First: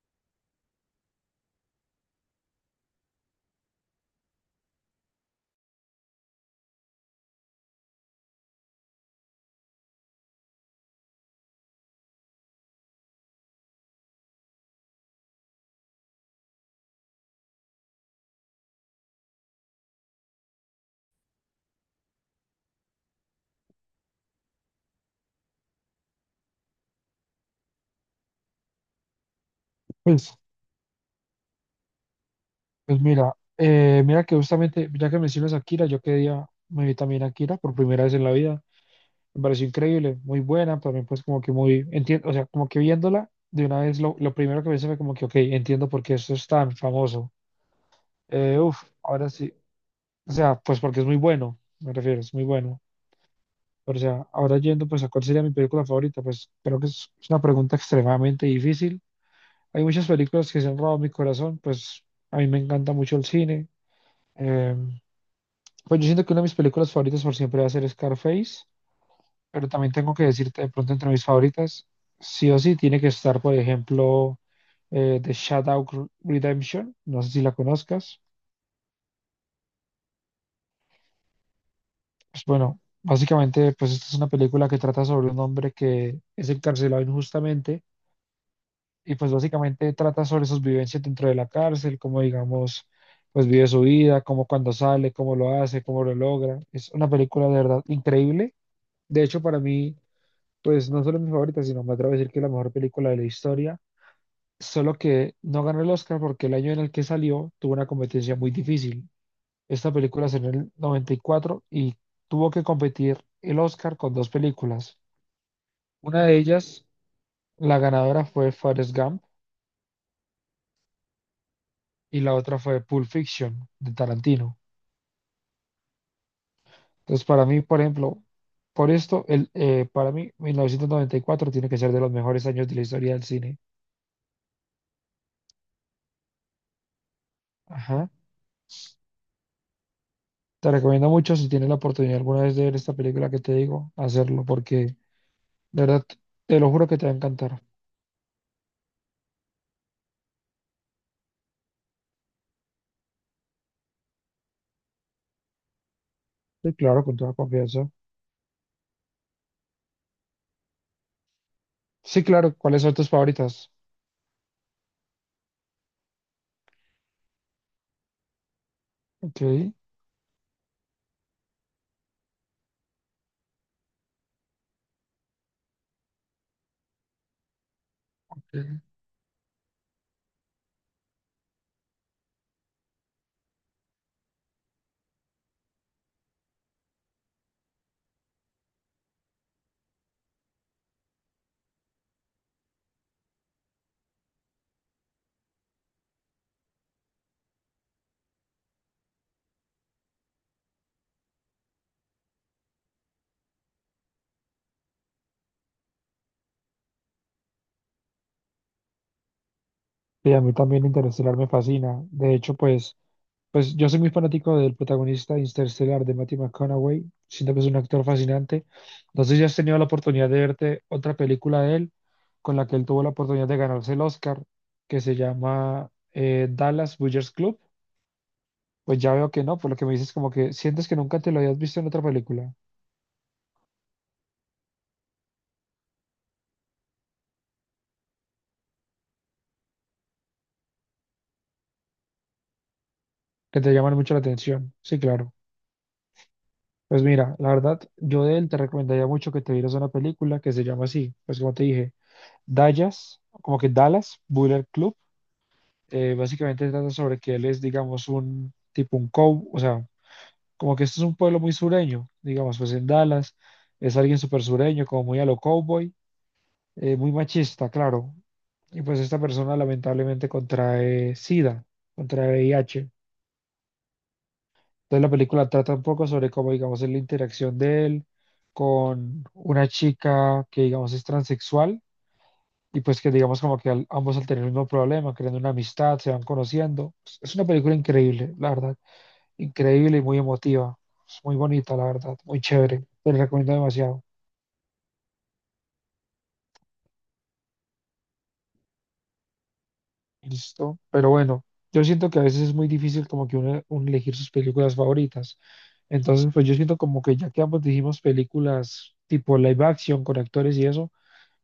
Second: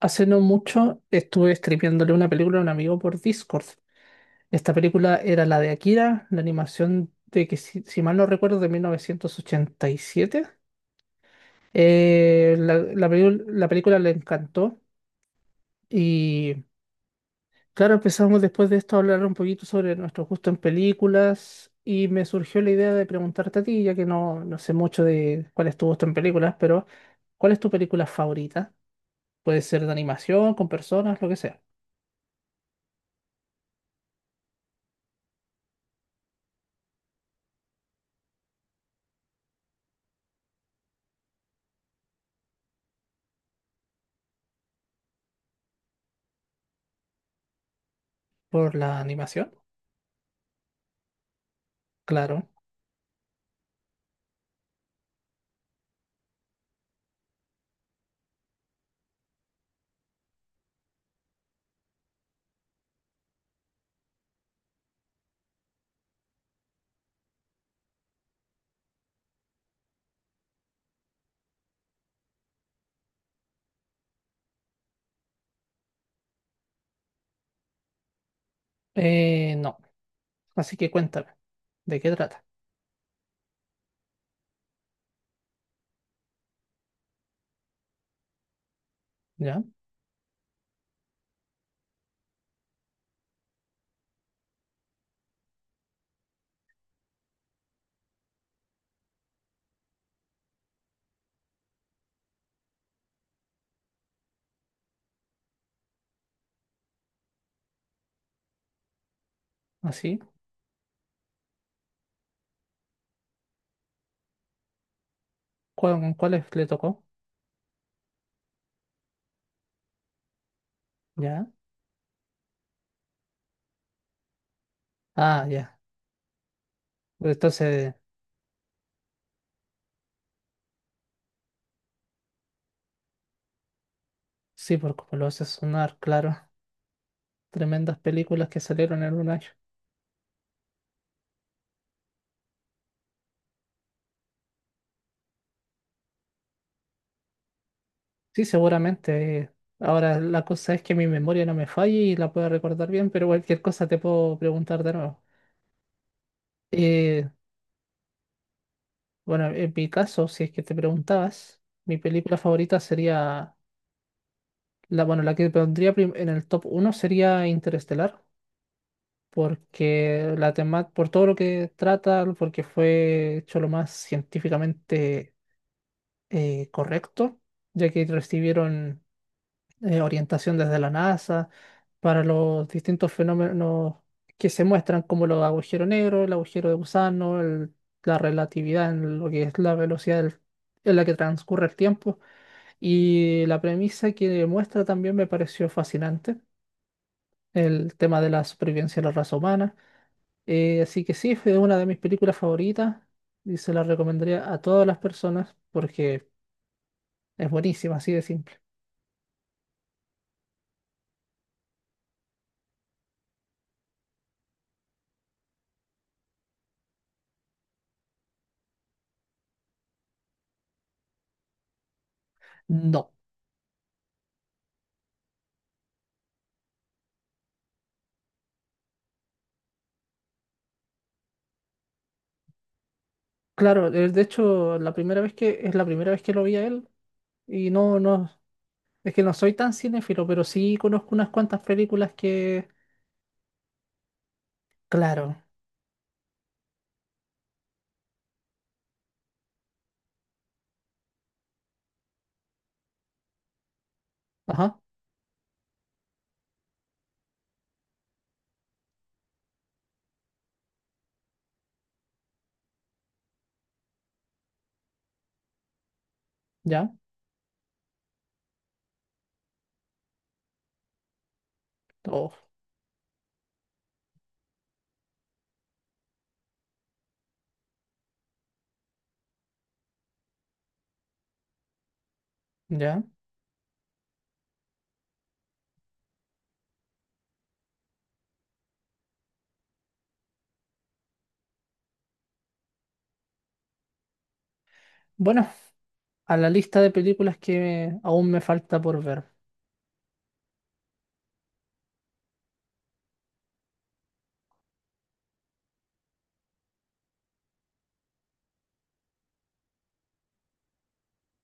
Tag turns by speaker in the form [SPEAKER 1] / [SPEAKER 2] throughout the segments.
[SPEAKER 1] Hace no mucho estuve streameándole una película a un amigo por Discord. Esta película era la de Akira, la animación de que, si mal no recuerdo, de 1987. La película le encantó y, claro, empezamos después de esto a hablar un poquito sobre nuestro gusto en películas y me surgió la idea de preguntarte a ti, ya que no sé mucho de cuál es tu gusto en películas, pero ¿cuál es tu película favorita? Puede ser de
[SPEAKER 2] Pues,
[SPEAKER 1] animación, con personas, lo que sea.
[SPEAKER 2] pues mira, mira que justamente, ya que mencionas a Akira, yo quedé día me vi también a Akira por primera vez en la vida. Me pareció increíble, muy buena, también pues como que muy, entiendo, o sea, como que viéndola de una vez, lo primero que pensé fue como que, ok, entiendo por qué esto es tan famoso. Eh,
[SPEAKER 1] ¿Por
[SPEAKER 2] uf,
[SPEAKER 1] la
[SPEAKER 2] ahora
[SPEAKER 1] animación?
[SPEAKER 2] sí, o sea, pues porque es muy bueno, me refiero, es muy
[SPEAKER 1] Claro.
[SPEAKER 2] bueno. Pero, o sea, ahora yendo pues a cuál sería mi película favorita, pues creo que es una pregunta extremadamente difícil. Hay muchas películas que se han robado mi corazón, pues a mí me encanta mucho el cine. em, Pues yo siento que una de mis películas favoritas por siempre va a ser Scarface, pero también tengo que decirte de pronto entre mis favoritas, sí o sí tiene que estar, por ejemplo, The Shawshank Redemption, no sé si la conozcas.
[SPEAKER 1] No. Así que cuéntame, ¿de qué trata?
[SPEAKER 2] Pues bueno, básicamente pues esta es una película que trata sobre un hombre que es encarcelado injustamente y pues
[SPEAKER 1] ¿Ya?
[SPEAKER 2] básicamente trata sobre sus vivencias dentro de la cárcel, cómo digamos, pues vive su vida, cómo cuando sale, cómo lo hace, cómo lo logra. Es una película de verdad increíble. De hecho, para mí... Pues no solo mi favorita, sino me atrevo a decir que es la mejor película de la historia. Solo que no ganó el Oscar porque el año en el que salió tuvo una competencia muy difícil. Esta
[SPEAKER 1] ¿Así?
[SPEAKER 2] película salió en el 94 y cuatro y tuvo que competir el Oscar con dos películas.
[SPEAKER 1] ¿Cuál, con
[SPEAKER 2] Una de
[SPEAKER 1] cuáles le
[SPEAKER 2] ellas,
[SPEAKER 1] tocó?
[SPEAKER 2] la ganadora fue Forrest Gump
[SPEAKER 1] ¿Ya?
[SPEAKER 2] y la otra fue Pulp Fiction de Tarantino.
[SPEAKER 1] Ah, ya.
[SPEAKER 2] Entonces, para mí, por
[SPEAKER 1] Entonces,
[SPEAKER 2] ejemplo, por esto, para mí, 1994 tiene que ser de los mejores años de la historia del cine.
[SPEAKER 1] sí, por como lo hace sonar, claro. Tremendas
[SPEAKER 2] Ajá.
[SPEAKER 1] películas que salieron en un año.
[SPEAKER 2] Te recomiendo mucho si tienes la oportunidad alguna vez de ver esta película que te digo, hacerlo, porque de verdad te lo juro que te va a encantar.
[SPEAKER 1] Sí, seguramente. Ahora, la cosa es que mi memoria no me falle y la pueda recordar bien, pero cualquier cosa te puedo preguntar de nuevo.
[SPEAKER 2] Sí, claro, con
[SPEAKER 1] Eh,
[SPEAKER 2] toda confianza.
[SPEAKER 1] bueno, en mi caso, si es que te preguntabas, mi
[SPEAKER 2] Sí,
[SPEAKER 1] película
[SPEAKER 2] claro,
[SPEAKER 1] favorita
[SPEAKER 2] ¿cuáles son tus
[SPEAKER 1] sería
[SPEAKER 2] favoritas?
[SPEAKER 1] la, bueno, la que en el top uno sería Interestelar.
[SPEAKER 2] Ok.
[SPEAKER 1] Porque la tema, por todo lo que trata, porque fue hecho lo más científicamente correcto, ya que
[SPEAKER 2] Ok.
[SPEAKER 1] recibieron orientación desde la NASA para los distintos fenómenos que se muestran, como los agujeros negros, el agujero de gusano, la relatividad en lo que es en la que transcurre el tiempo. Y la premisa que muestra también me pareció fascinante, el tema de la supervivencia de la raza humana. Así que sí, fue una de mis películas favoritas y se la recomendaría a todas las personas porque es buenísima, así de simple.
[SPEAKER 2] Sí, a mí también Interestelar me fascina. De hecho, pues, pues yo soy muy fanático del protagonista de Interestelar de Matthew McConaughey. Siento que es un actor fascinante. No sé si has tenido la oportunidad de verte otra película de él con la que él tuvo la
[SPEAKER 1] No,
[SPEAKER 2] oportunidad de ganarse el Oscar, que se llama Dallas Buyers Club. Pues ya veo que no, por lo que me dices como que sientes que nunca te lo habías visto en otra película,
[SPEAKER 1] claro, de hecho, la primera vez que es la primera vez que lo vi a él y es que no soy tan cinéfilo, pero sí conozco unas cuantas películas que,
[SPEAKER 2] que te llaman mucho la atención. Sí, claro.
[SPEAKER 1] claro,
[SPEAKER 2] Pues mira, la verdad, yo de él te recomendaría mucho que te vieras una película que se llama así, pues como te dije, Dallas, como que Dallas Bullet
[SPEAKER 1] ajá,
[SPEAKER 2] Club. Básicamente trata sobre que él es, digamos, un tipo un cow, o sea, como que esto es un pueblo muy sureño, digamos, pues en Dallas es alguien súper sureño, como muy a lo cowboy,
[SPEAKER 1] ya,
[SPEAKER 2] muy machista, claro. Y pues esta persona lamentablemente contrae SIDA, contrae
[SPEAKER 1] oh,
[SPEAKER 2] VIH. Entonces la película trata un poco sobre cómo, digamos, es la interacción de él con una chica que, digamos, es transexual y pues
[SPEAKER 1] ya.
[SPEAKER 2] que, digamos, como que ambos al tener el mismo problema, creando una amistad, se van conociendo. Pues, es una película increíble, la verdad. Increíble y muy emotiva. Es muy bonita, la verdad. Muy chévere. Te la recomiendo demasiado.
[SPEAKER 1] Bueno, a la lista de películas que aún me falta por ver,
[SPEAKER 2] Listo. Pero bueno, yo siento que a veces es muy difícil como que uno elegir sus películas favoritas. Entonces, pues yo siento como que ya que ambos dijimos películas tipo live action con actores y eso,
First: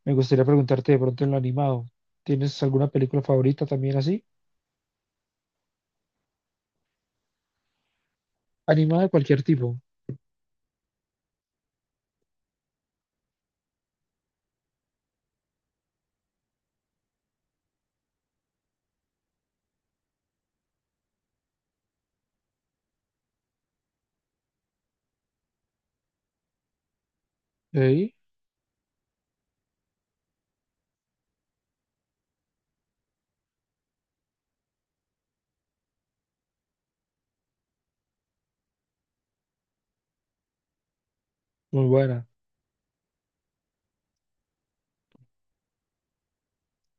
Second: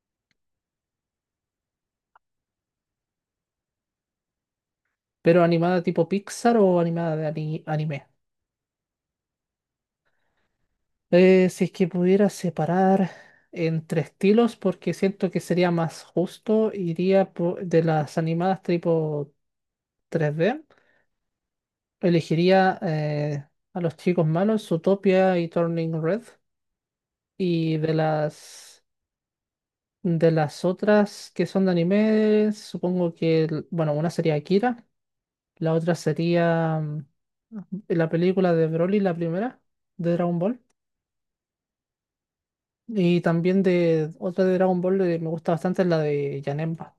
[SPEAKER 2] me gustaría preguntarte de pronto en lo animado. ¿Tienes alguna película favorita también así?
[SPEAKER 1] pero animada tipo Pixar o animada anime.
[SPEAKER 2] Animada de cualquier tipo.
[SPEAKER 1] Si es que pudiera separar entre estilos, porque siento que sería más justo, iría por- de las animadas tipo 3D. Elegiría a los chicos malos, Utopia y Turning Red. Y
[SPEAKER 2] ¿Sí?
[SPEAKER 1] de las otras que son de anime, supongo que, el- bueno, una sería Akira, la otra sería la película de Broly, la primera, de Dragon Ball.
[SPEAKER 2] Muy buena.
[SPEAKER 1] Y también de otra de Dragon Ball que me gusta bastante es la de Janemba.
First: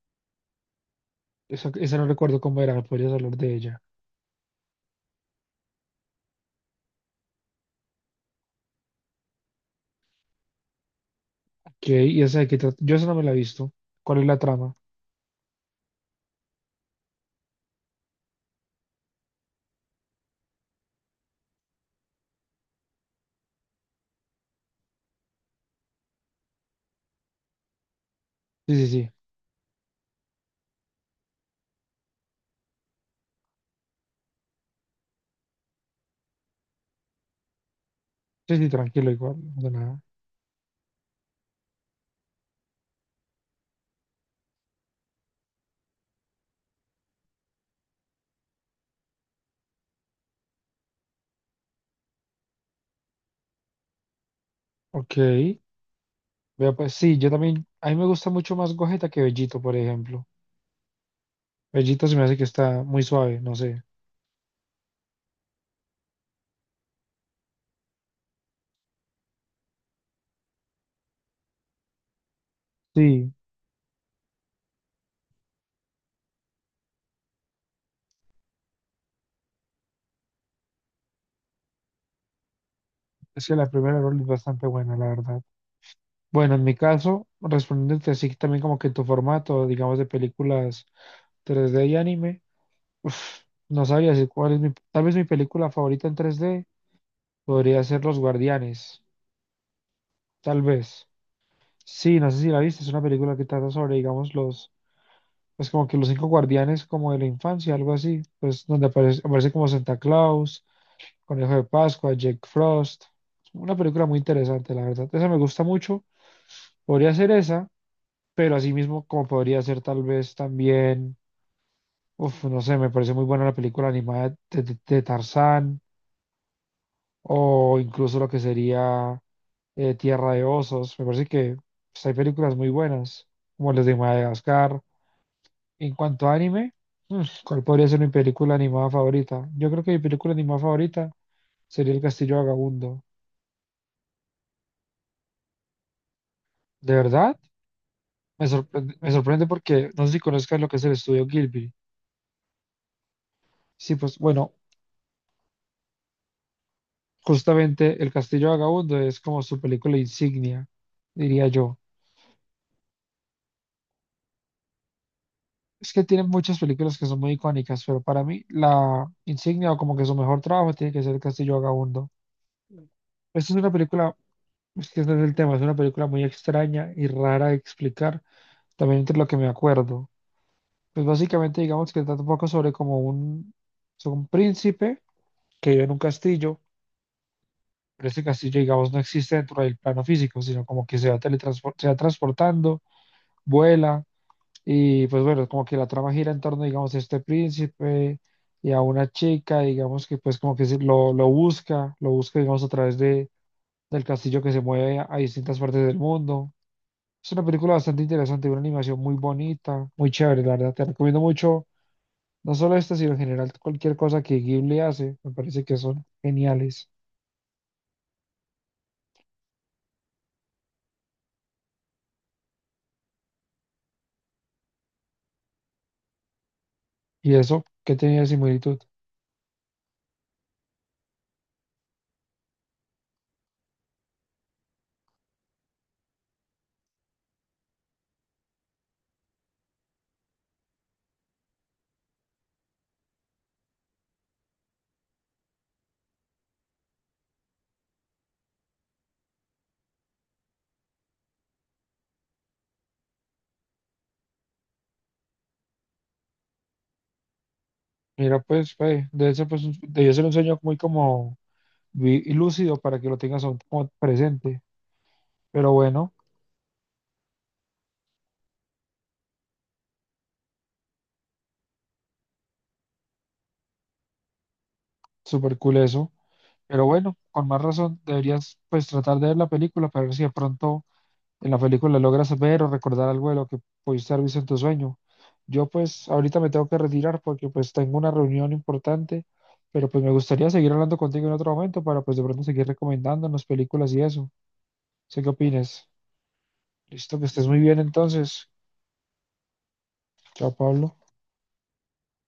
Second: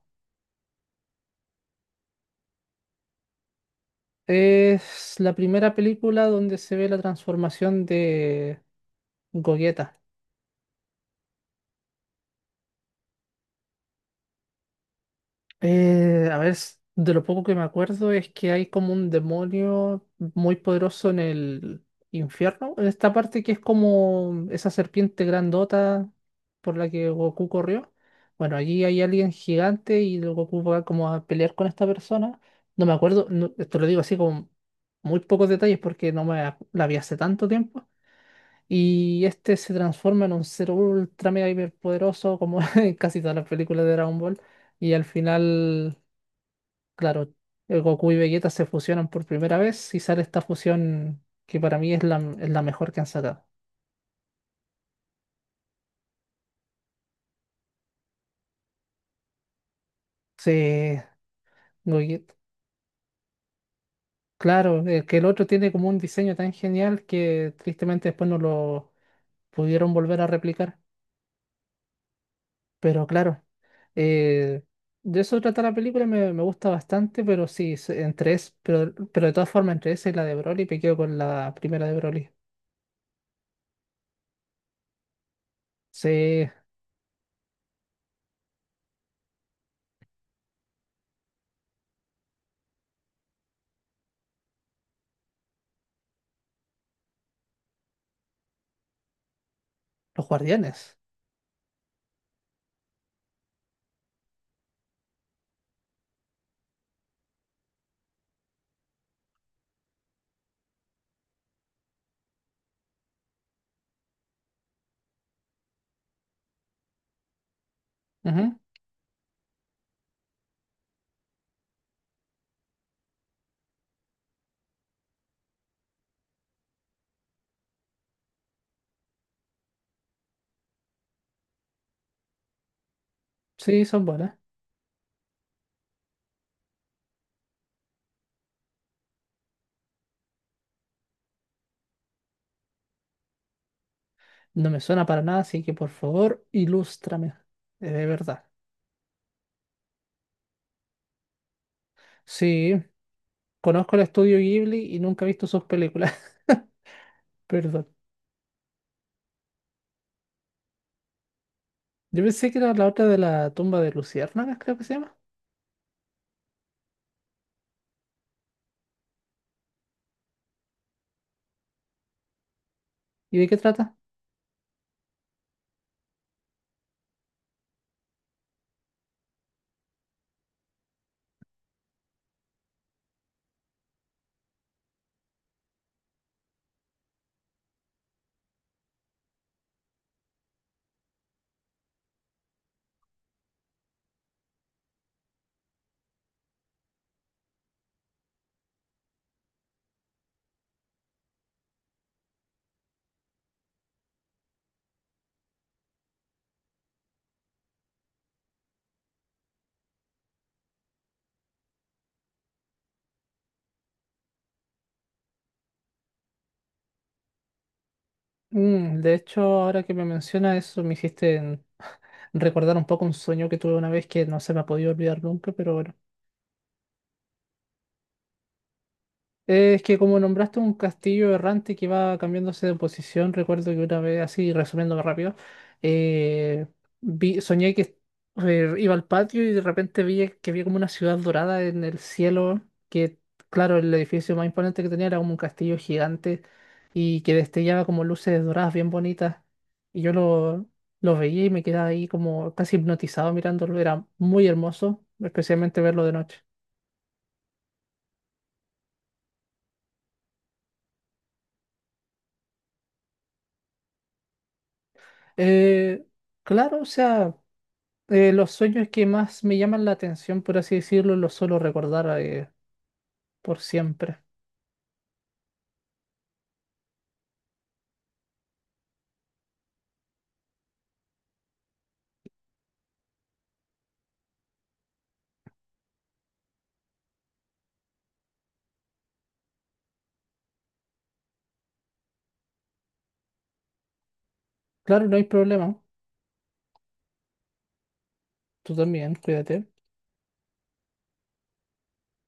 [SPEAKER 2] Esa no recuerdo cómo era, me podrías hablar de ella.
[SPEAKER 1] Es la primera película donde se ve la transformación de Gogeta.
[SPEAKER 2] Ok, ¿y esa de qué trata? Yo esa no me la he visto. ¿Cuál es la trama?
[SPEAKER 1] A ver, s- de lo poco que me acuerdo es que hay como un demonio muy poderoso en el infierno, en esta parte que es como esa serpiente grandota por la que Goku corrió. Bueno,
[SPEAKER 2] Sí,
[SPEAKER 1] allí
[SPEAKER 2] sí,
[SPEAKER 1] hay
[SPEAKER 2] sí.
[SPEAKER 1] alguien gigante y el Goku va como a pelear con esta persona. No me acuerdo, no- te lo digo así con muy pocos detalles porque no me ac- la vi hace tanto tiempo.
[SPEAKER 2] Sí, sí, tranquilo,
[SPEAKER 1] Y
[SPEAKER 2] igual, no
[SPEAKER 1] este
[SPEAKER 2] pasa
[SPEAKER 1] se
[SPEAKER 2] nada.
[SPEAKER 1] transforma en un ser ultra mega hiper poderoso como en casi todas las películas de Dragon Ball. Y al final, claro, el Goku y Vegeta se fusionan por primera vez y sale esta fusión que para mí es la mejor que han sacado.
[SPEAKER 2] Ok. Vea, pues sí, yo también, a mí me gusta mucho más Gogeta que Bellito, por ejemplo.
[SPEAKER 1] Sí,
[SPEAKER 2] Bellito se me
[SPEAKER 1] Goku.
[SPEAKER 2] hace que está muy suave, no sé.
[SPEAKER 1] Claro, que el otro tiene como un diseño tan genial que tristemente después no lo pudieron volver a replicar. Pero
[SPEAKER 2] Sí,
[SPEAKER 1] claro, eh, de eso trata la película, me gusta bastante, pero sí, pero de todas formas, entre esa y la de Broly, me quedo con la primera de Broly.
[SPEAKER 2] es que la primera rol es bastante buena, la verdad.
[SPEAKER 1] Sí,
[SPEAKER 2] Bueno, en mi caso, respondiéndote así también como que en tu formato, digamos, de películas 3D y anime, uf, no sabría decir cuál es mi, tal vez mi película favorita en 3D podría ser Los Guardianes,
[SPEAKER 1] los
[SPEAKER 2] tal
[SPEAKER 1] guardianes.
[SPEAKER 2] vez. Sí, no sé si la viste, es una película que trata sobre, digamos, los pues como que los 5 guardianes como de la infancia, algo así, pues donde aparece, aparece como Santa Claus, Conejo de Pascua, Jack Frost. Una película muy interesante, la verdad. Esa me gusta mucho. Podría ser esa, pero
[SPEAKER 1] Ujú.
[SPEAKER 2] así mismo como podría ser tal vez también, uf, no sé, me parece muy buena la película animada de Tarzán o incluso lo que sería Tierra de Osos. Me parece que pues, hay películas muy buenas, como
[SPEAKER 1] Sí,
[SPEAKER 2] las de
[SPEAKER 1] son buenas.
[SPEAKER 2] Madagascar. En cuanto a anime, mm, ¿cuál podría ser mi película animada favorita? Yo creo que mi película animada favorita sería El Castillo Vagabundo.
[SPEAKER 1] No me suena para nada, así que por favor,
[SPEAKER 2] ¿De
[SPEAKER 1] ilústrame.
[SPEAKER 2] verdad?
[SPEAKER 1] Eh, de verdad.
[SPEAKER 2] Me sorprende porque no sé si conozcas lo que es el estudio Gilby.
[SPEAKER 1] Sí,
[SPEAKER 2] Sí,
[SPEAKER 1] conozco el
[SPEAKER 2] pues
[SPEAKER 1] estudio
[SPEAKER 2] bueno,
[SPEAKER 1] Ghibli y nunca he visto sus películas. Perdón.
[SPEAKER 2] justamente El Castillo Vagabundo es como su película insignia, diría yo.
[SPEAKER 1] Yo pensé que era la otra de la tumba de Luciérnagas, creo que se llama.
[SPEAKER 2] Es que tienen muchas películas que son muy icónicas, pero para mí la insignia o como que su mejor trabajo tiene que ser El Castillo Vagabundo.
[SPEAKER 1] ¿Y de
[SPEAKER 2] Esta
[SPEAKER 1] qué
[SPEAKER 2] es una
[SPEAKER 1] trata?
[SPEAKER 2] película, es que ese es el tema, es una película muy extraña y rara de explicar, también entre lo que me acuerdo. Pues básicamente digamos que trata un poco sobre como un, sobre un príncipe que vive en un castillo. Pero este castillo, digamos, no existe dentro del plano físico, sino como que se va, se va transportando, vuela. Y pues bueno, como que la trama gira en torno, digamos, a este príncipe y a una chica, digamos que pues como que se lo busca, lo busca, digamos, a través del castillo que se mueve a distintas partes del mundo. Es una película bastante interesante, una animación muy bonita, muy chévere, la verdad. Te recomiendo mucho, no solo esta, sino en general cualquier cosa que Ghibli hace, me parece que son geniales.
[SPEAKER 1] Mm, de hecho, ahora que me menciona eso, me hiciste recordar un poco un sueño que tuve una vez que no se me ha podido olvidar nunca, pero bueno.
[SPEAKER 2] Y eso, ¿qué tenía de similitud?
[SPEAKER 1] Es que como nombraste un castillo errante que va cambiándose de posición, recuerdo que una vez, así resumiéndome rápido, eh, soñé que iba al patio y de repente vi que había como una ciudad dorada en el cielo, que, claro, el edificio más imponente que tenía era como un castillo gigante y que destellaba como luces doradas bien bonitas. Y lo veía y me quedaba ahí como casi hipnotizado mirándolo, era muy hermoso, especialmente verlo de noche.
[SPEAKER 2] Mira, pues, ve, debe ser, pues, debió ser un sueño muy como lúcido para que lo tengas aún como presente. Pero
[SPEAKER 1] Eh,
[SPEAKER 2] bueno,
[SPEAKER 1] claro, o sea... los sueños que más me llaman la atención, por así decirlo, los suelo recordar por siempre.
[SPEAKER 2] súper cool eso. Pero bueno, con más razón, deberías pues tratar de ver la película para ver si de pronto en la película logras ver o recordar algo de lo que pudiste haber visto en tu sueño. Yo pues ahorita me tengo que retirar porque pues tengo una reunión importante, pero pues me gustaría seguir hablando contigo en otro momento para pues de pronto seguir recomendándonos películas y eso.
[SPEAKER 1] Claro, no
[SPEAKER 2] ¿Sé
[SPEAKER 1] hay
[SPEAKER 2] qué
[SPEAKER 1] problema.
[SPEAKER 2] opinas? Listo, que estés muy bien entonces.
[SPEAKER 1] Tú también, cuídate.
[SPEAKER 2] Chao, Pablo.